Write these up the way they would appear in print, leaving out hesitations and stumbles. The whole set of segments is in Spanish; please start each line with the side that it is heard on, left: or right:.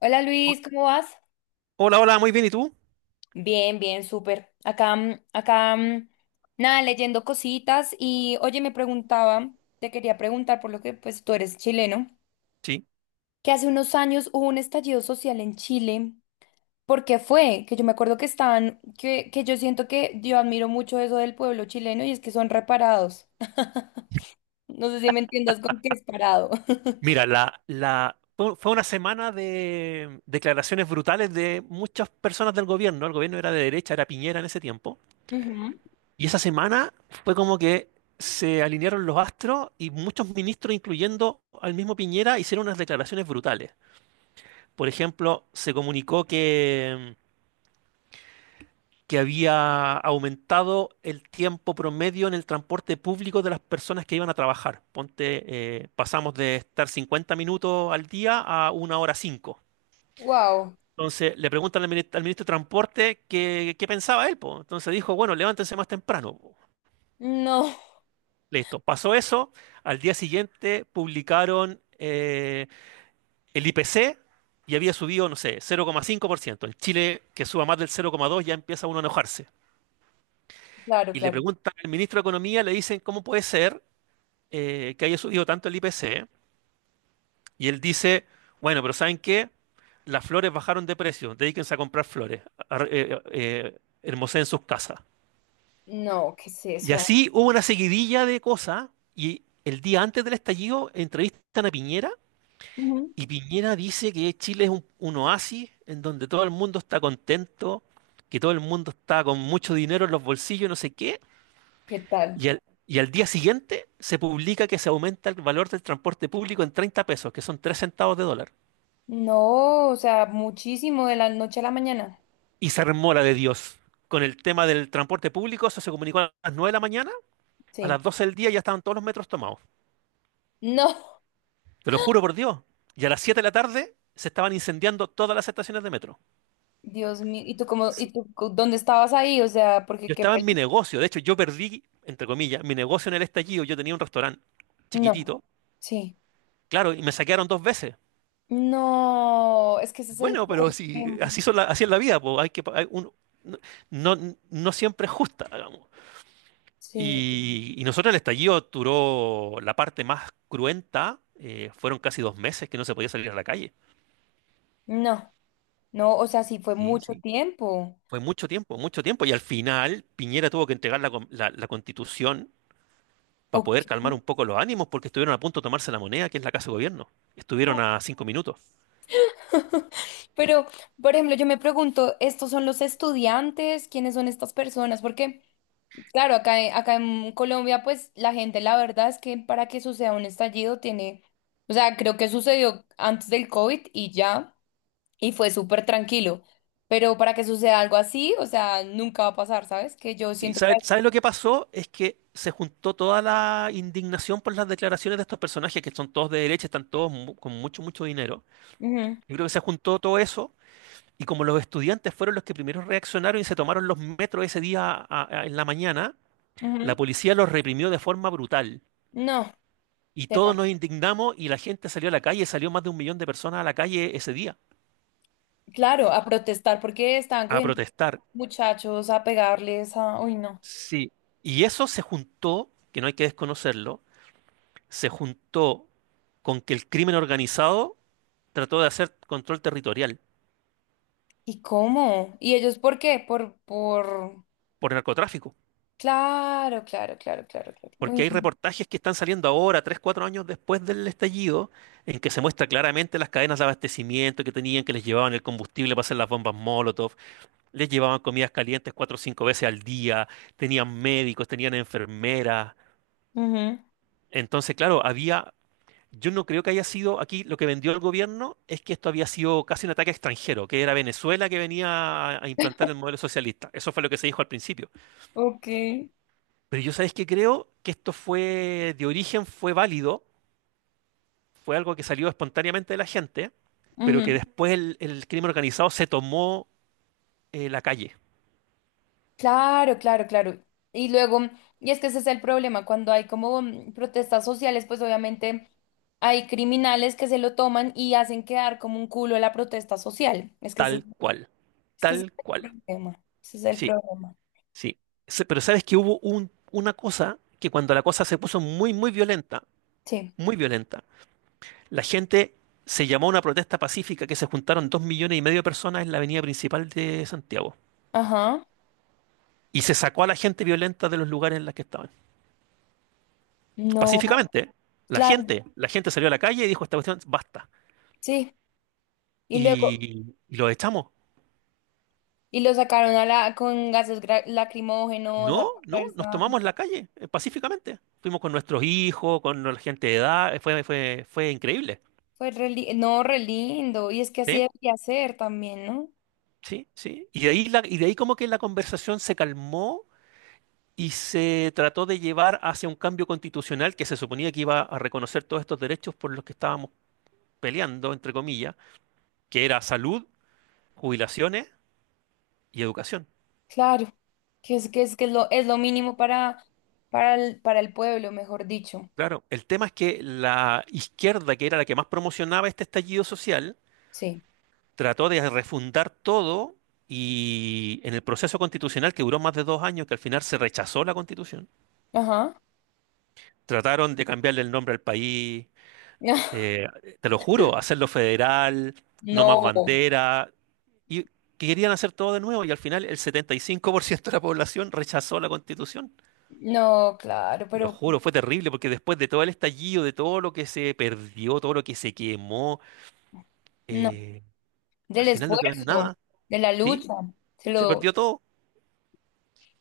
left: Hola, Luis, ¿cómo vas?
right: Hola, hola, muy bien. ¿Y tú?
left: Bien, bien, súper. Acá, nada, leyendo cositas y oye, me preguntaba, te quería preguntar por lo que pues tú eres chileno,
right: Sí.
left: que hace unos años hubo un estallido social en Chile. ¿Por qué fue? Que yo me acuerdo que estaban, que yo siento que yo admiro mucho eso del pueblo chileno y es que son reparados. No sé si me entiendas con qué es parado.
right: Mira, fue una semana de declaraciones brutales de muchas personas del gobierno. El gobierno era de derecha, era Piñera en ese tiempo.
left: Ujú.
right: Y esa semana fue como que se alinearon los astros y muchos ministros, incluyendo al mismo Piñera, hicieron unas declaraciones brutales. Por ejemplo, se comunicó que había aumentado el tiempo promedio en el transporte público de las personas que iban a trabajar. Ponte, pasamos de estar 50 minutos al día a 1 hora 5.
left: Wow.
right: Entonces le preguntan al ministro de Transporte qué pensaba él, po. Entonces dijo, bueno, levántense más temprano, po.
left: No,
right: Listo, pasó eso. Al día siguiente publicaron el IPC y había subido, no sé, 0,5%. En Chile, que suba más del 0,2, ya empieza uno a enojarse.
left: claro,
right: Y le
left: claro.
right: preguntan al ministro de Economía, le dicen, ¿cómo puede ser que haya subido tanto el IPC? Y él dice, bueno, pero ¿saben qué? Las flores bajaron de precio, dedíquense a comprar flores, hermoseen sus casas.
left: No, ¿qué es
right: Y
left: eso?
right: así hubo una seguidilla de cosas y el día antes del estallido entrevistan a Piñera
left: Ujú.
right: y Piñera dice que Chile es un oasis en donde todo el mundo está contento, que todo el mundo está con mucho dinero en los bolsillos, no sé qué.
left: ¿Qué tal?
right: Y al día siguiente se publica que se aumenta el valor del transporte público en 30 pesos, que son 3 centavos de dólar.
left: No, o sea, muchísimo de la noche a la mañana.
right: Y se armó la de Dios. Con el tema del transporte público, eso se comunicó a las 9 de la mañana, a
left: Sí.
right: las 12 del día ya estaban todos los metros tomados.
left: No,
right: Te lo juro por Dios. Y a las 7 de la tarde se estaban incendiando todas las estaciones de metro.
left: Dios mío. ¿Y tú cómo,
right: Sí.
left: y tú cu- dónde estabas ahí? O sea,
right: Yo
left: porque qué
right: estaba en mi
left: peli-
right: negocio, de hecho yo perdí, entre comillas, mi negocio en el estallido, yo tenía un restaurante
left: No.
right: chiquitito,
left: Sí.
right: claro, y me saquearon 2 veces.
left: No, es que ese es el
right: Bueno, pero si
left: problema.
right: así así es la vida, pues hay que pa- hay un- no, no siempre es justa, digamos.
left: Sí.
right: Y nosotros el estallido duró la parte más cruenta, fueron casi 2 meses que no se podía salir a la calle.
left: No, no, o sea, sí fue
right: Sí,
left: mucho
right: sí.
left: tiempo.
right: Fue mucho tiempo, mucho tiempo. Y al final Piñera tuvo que entregar la constitución para
left: Ok.
right: poder calmar un poco los ánimos porque estuvieron a punto de tomarse la moneda, que es la Casa de Gobierno. Estuvieron a 5 minutos.
left: Pero, por ejemplo, yo me pregunto, ¿estos son los estudiantes? ¿Quiénes son estas personas? Porque claro, acá en Colombia, pues la gente, la verdad es que para que suceda un estallido tiene, o sea, creo que sucedió antes del COVID y ya, y fue súper tranquilo. Pero para que suceda algo así, o sea, nunca va a pasar, ¿sabes? Que yo
right: Sí,
left: siento que...
right: ¿ sabe lo que pasó? Es que se juntó toda la indignación por las declaraciones de estos personajes, que son todos de derecha, están todos con mucho, mucho dinero.
left: Ujú,
right: Yo creo que se juntó todo eso, y como los estudiantes fueron los que primero reaccionaron y se tomaron los metros ese día en la mañana, la
left: ujú.
right: policía los reprimió de forma brutal.
left: No,
right: Y todos
left: tenaz.
right: nos indignamos y la gente salió a la calle, salió más de 1 millón de personas a la calle ese día
left: Claro, a protestar porque estaban
right: a
left: cogiendo
right: protestar.
left: muchachos a pegarles a... Uy, no.
right: Sí. Y eso se juntó, que no hay que desconocerlo, se juntó con que el crimen organizado trató de hacer control territorial
left: ¿Y cómo? ¿Y ellos por qué? Por...
right: por narcotráfico.
left: Claro, claro, claro, claro, claro.
right: Porque
left: Uy,
right: hay
left: no.
right: reportajes que están saliendo ahora, 3, 4 años después del estallido, en que se muestra claramente las cadenas de abastecimiento que tenían, que les llevaban el combustible para hacer las bombas Molotov, les llevaban comidas calientes 4 o 5 veces al día, tenían médicos, tenían enfermeras.
left: Ujú.
right: Entonces, claro, había... Yo no creo que haya sido, aquí lo que vendió el gobierno es que esto había sido casi un ataque extranjero, que era Venezuela que venía a implantar el modelo socialista. Eso fue lo que se dijo al principio.
left: Ok.
right: Pero yo sabéis que creo que esto fue de origen, fue válido, fue algo que salió espontáneamente de la gente, pero que
left: Ujú.
right: después el crimen organizado se tomó la calle,
left: Claro, claro, claro. Y luego, y es que ese es el problema, cuando hay como protestas sociales, pues obviamente hay criminales que se lo toman y hacen quedar como un culo la protesta social.
right: tal cual,
left: Es que ese
right: tal
left: es
right: cual.
left: el problema. Ese es el
right: Sí,
left: problema.
right: sí. Pero sabes que hubo una cosa que cuando la cosa se puso muy, muy violenta,
left: Sí.
right: muy violenta. La gente se llamó a una protesta pacífica que se juntaron 2,5 millones de personas en la avenida principal de Santiago.
left: Ajá.
right: Y se sacó a la gente violenta de los lugares en los que estaban.
left: No,
right: Pacíficamente, ¿eh?
left: claro,
right: La gente salió a la calle y dijo esta cuestión, basta.
left: sí. Y luego,
right: Y los echamos.
left: y lo sacaron a con gases lacrimógenos a la
right: No, no, nos
left: fuerza.
right: tomamos la calle, pacíficamente. Fuimos con nuestros hijos, con la gente de edad, fue increíble.
left: Fue no, re lindo. Y es que así
right: ¿Sí?
left: debería ser también, ¿no?
right: Sí, sí. Y de ahí y de ahí como que la conversación se calmó y se trató de llevar hacia un cambio constitucional que se suponía que iba a reconocer todos estos derechos por los que estábamos peleando, entre comillas, que era salud, jubilaciones y educación.
left: Claro, que es lo mínimo para el pueblo, mejor dicho.
right: Claro, el tema es que la izquierda, que era la que más promocionaba este estallido social,
left: Sí.
right: trató de refundar todo y en el proceso constitucional que duró más de 2 años, que al final se rechazó la constitución,
left: Ajá.
right: trataron de cambiarle el nombre al país, eh, te lo juro, hacerlo federal, no más
left: No,
right: bandera, y que querían hacer todo de nuevo y al final el 75% de la población rechazó la constitución.
left: no, claro,
right: Te lo
left: pero
right: juro, fue terrible porque después de todo el estallido, de todo lo que se perdió, todo lo que se quemó,
left: no.
right: eh, al
left: Del
right: final no quedó en
left: esfuerzo,
right: nada,
left: de la
right: ¿sí?
left: lucha. Se
right: Se
left: lo...
right: perdió todo.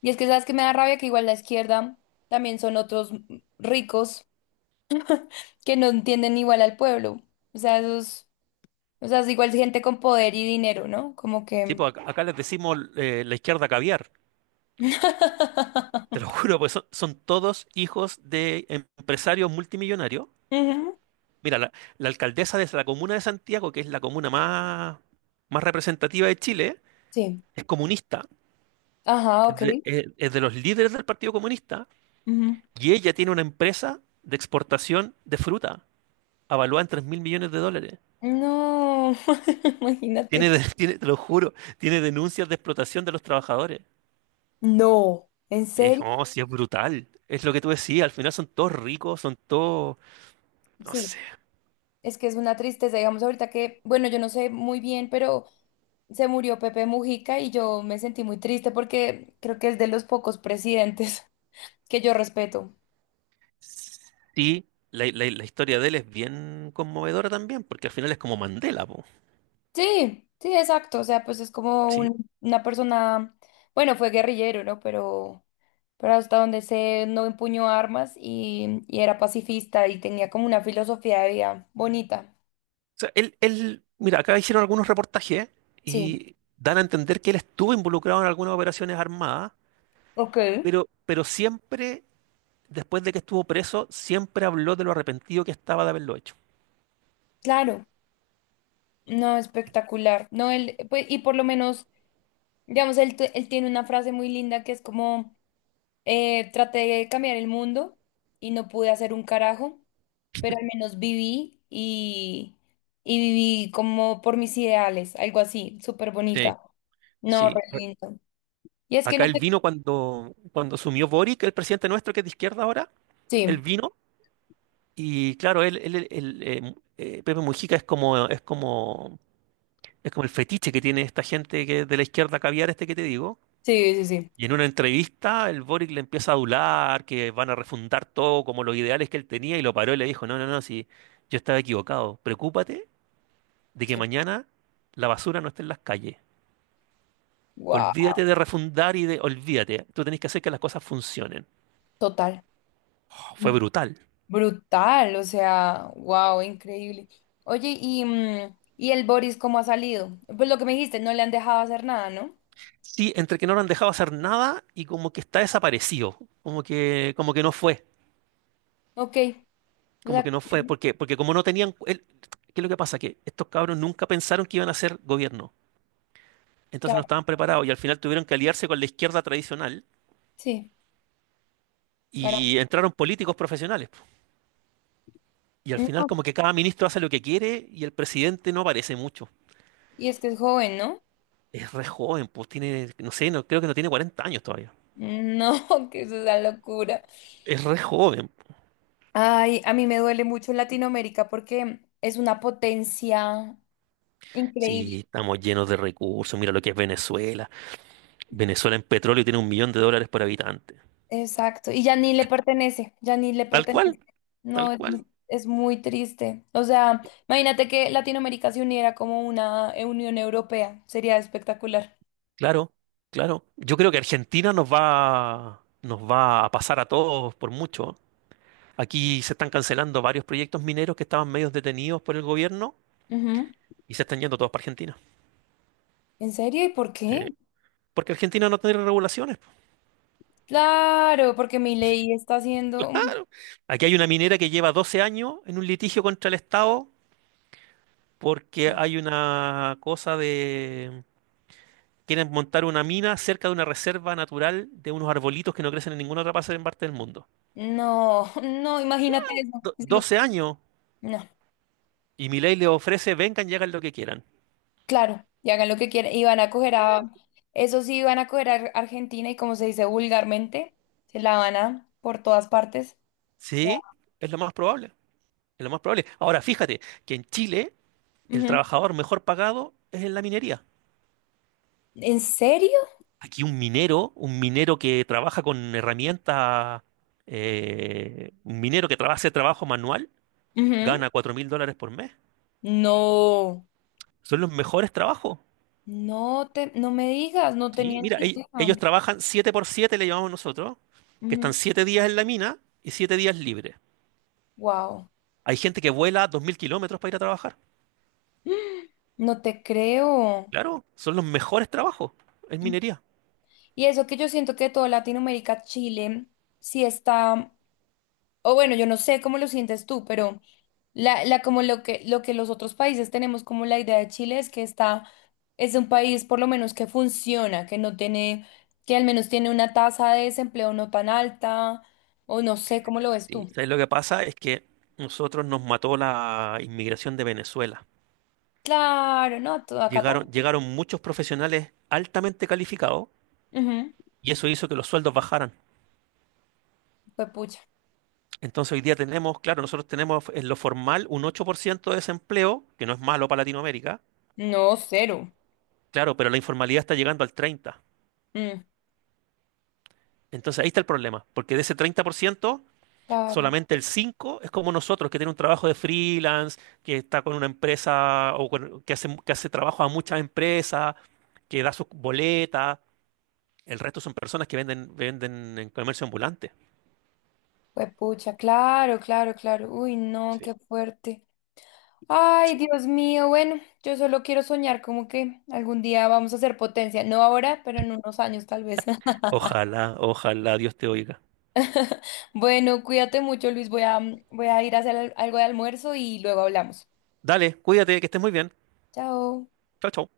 left: Y es que sabes que me da rabia que igual la izquierda también son otros ricos que no entienden igual al pueblo. O sea, es igual gente con poder y dinero, ¿no? Como
right: Sí,
left: que.
right: pues acá, acá les decimos la izquierda caviar. Te lo juro, pues son, son todos hijos de empresarios multimillonarios.
left: Ujú.
right: Mira, la alcaldesa de la comuna de Santiago, que es la comuna más, más representativa de Chile,
left: Sí.
right: es comunista,
left: Ajá, ok.
right: es de los líderes del Partido Comunista,
left: Ujú.
right: y ella tiene una empresa de exportación de fruta, avaluada en 3.000 millones de dólares.
left: No,
right: Tiene,
left: imagínate.
right: tiene, te lo juro, tiene denuncias de explotación de los trabajadores.
left: No, ¿en
right: Es,
left: serio?
right: oh, sí, es brutal. Es lo que tú decías, al final son todos ricos, son todos, no
left: Sí,
right: sé.
left: es que es una tristeza, digamos, ahorita que, bueno, yo no sé muy bien, pero se murió Pepe Mujica y yo me sentí muy triste porque creo que es de los pocos presidentes que yo respeto.
right: Sí, la historia de él es bien conmovedora también, porque al final es como Mandela, po.
left: Sí, sí, exacto, o sea, pues es como
right: Sí,
left: una persona, bueno, fue guerrillero, ¿no? Pero hasta donde sé, no empuñó armas y era pacifista y tenía como una filosofía de vida bonita.
right: sea, mira, acá hicieron algunos reportajes
left: Sí,
right: y dan a entender que él estuvo involucrado en algunas operaciones armadas,
left: ok,
right: pero, después de que estuvo preso, siempre habló de lo arrepentido que estaba de haberlo hecho.
left: claro. No, espectacular. No, él, pues, y por lo menos, digamos, él tiene una frase muy linda que es como, traté de cambiar el mundo y no pude hacer un carajo, pero al menos viví y viví como por mis ideales, algo así, súper
right: Sí,
left: bonita. No,
right: sí,
left: re lindo. Y es que
right: Acá
left: no
right: él
left: sé.
right: vino cuando, cuando asumió Boric, el presidente nuestro que es de izquierda ahora, él
left: Sí,
right: vino y claro, Pepe Mujica es como, es como el fetiche que tiene esta gente de la izquierda caviar este que te digo.
left: sí, sí, sí.
right: Y en una entrevista el Boric le empieza a adular, que van a refundar todo como los ideales que él tenía y lo paró y le dijo, no, no, no, sí, yo estaba equivocado. Preocúpate de que
left: Sí.
right: mañana la basura no esté en las calles.
left: Wow,
right: Olvídate de refundar y de olvídate. Tú tenés que hacer que las cosas funcionen.
left: total.
right: Oh, fue brutal.
left: Brutal, o sea, wow, increíble. Oye, ¿y el Boris cómo ha salido? Pues lo que me dijiste, no le han dejado hacer nada, ¿no?
right: Sí, entre que no lo han dejado hacer nada y como que está desaparecido, como que no fue,
left: Ok, o
right: como
left: sea,
right: que no fue, porque, porque como no tenían, ¿qué es lo que pasa? Que estos cabros nunca pensaron que iban a ser gobierno. Entonces no
left: claro,
right: estaban preparados y al final tuvieron que aliarse con la izquierda tradicional
left: sí, para...
right: y entraron políticos profesionales, po. Y al
left: No,
right: final como que cada ministro hace lo que quiere y el presidente no aparece mucho.
left: y es que es joven, ¿no?
right: Es re joven, pues tiene, no sé, no, creo que no tiene 40 años todavía.
left: No, que eso es una locura.
right: Es re joven.
left: Ay, a mí me duele mucho Latinoamérica porque es una potencia
right: Sí,
left: increíble.
right: estamos llenos de recursos. Mira lo que es Venezuela. Venezuela en petróleo tiene 1 millón de dólares por habitante.
left: Exacto, y ya ni le pertenece, ya ni le
right: Tal cual,
left: pertenece.
right: tal
left: No,
right: cual.
left: es muy triste. O sea, imagínate que Latinoamérica se uniera como una Unión Europea, sería espectacular.
right: Claro, claro. Yo creo que Argentina nos va a pasar a todos por mucho. Aquí se están cancelando varios proyectos mineros que estaban medios detenidos por el gobierno
left: Ujú.
right: y se están yendo todos para Argentina.
left: ¿En serio? ¿Y por
right: Sí.
left: qué?
right: Porque Argentina no tiene regulaciones.
left: Claro, porque mi ley está haciendo...
right: Aquí hay una minera que lleva 12 años en un litigio contra el Estado porque hay una cosa de... Quieren montar una mina cerca de una reserva natural de unos arbolitos que no crecen en ninguna otra parte en parte del mundo.
left: No, no, imagínate eso. Es lo que-
right: 12 años
left: No,
right: y Milei les ofrece, vengan y hagan lo que quieran.
left: claro, y hagan lo que quieran. Y van a coger a... Eso sí, van a coger a Argentina y como se dice vulgarmente, se la van a por todas partes. O sea,
right: Sí, es lo más probable. Es lo más probable. Ahora, fíjate que en Chile el trabajador mejor pagado es en la minería.
left: ¿en serio?
right: Aquí un minero que trabaja con herramientas, un minero que trabaja, hace trabajo manual,
left: Ujú.
right: gana 4.000 dólares por mes.
left: No,
right: Son los mejores trabajos.
left: no me digas, no
right: Sí,
left: tenía
right: mira,
left: ni
right: ellos
left: idea.
right: trabajan 7 por 7 le llamamos nosotros, que están 7 días en la mina y 7 días libres.
left: Wow,
right: Hay gente que vuela 2.000 kilómetros para ir a trabajar.
left: no te creo.
right: Claro, son los mejores trabajos en
left: Y
right: minería.
left: y eso que yo siento que toda Latinoamérica, Chile, sí está, o bueno, yo no sé cómo lo sientes tú, pero la como lo que los otros países tenemos como la idea de Chile es que está, es un país por lo menos que funciona, que no tiene, que al menos tiene una tasa de desempleo no tan alta, o no sé cómo lo ves
right: Sí.
left: tú.
right: ¿Sabes lo que pasa? Es que nosotros nos mató la inmigración de Venezuela.
left: Claro, no, todo acá
right: Llegaron, llegaron muchos profesionales altamente calificados
left: también. Ujú.
right: y eso hizo que los sueldos bajaran.
left: Pues pucha.
right: Entonces hoy día tenemos, claro, nosotros tenemos en lo formal un 8 por ciento de desempleo, que no es malo para Latinoamérica,
left: No, cero.
right: claro, pero la informalidad está llegando al 30%.
left: Mm,
right: Entonces ahí está el problema, porque de ese 30%
left: claro,
right: solamente el 5% es como nosotros, que tiene un trabajo de freelance, que está con una empresa que hace trabajo a muchas empresas, que da sus boletas. El resto son personas que venden, venden en comercio ambulante.
left: pues pucha, claro, claro, claro. Uy, no,
right: Sí.
left: qué fuerte. Ay, Dios mío, bueno, yo solo quiero soñar como que algún día vamos a ser potencia. No ahora, pero en unos años tal vez.
right: Ojalá, ojalá Dios te oiga.
left: Bueno, cuídate mucho, Luis. Voy a ir a hacer algo de almuerzo y luego hablamos.
right: Dale, cuídate, que estés muy bien.
left: Chao.
right: Chao, chao.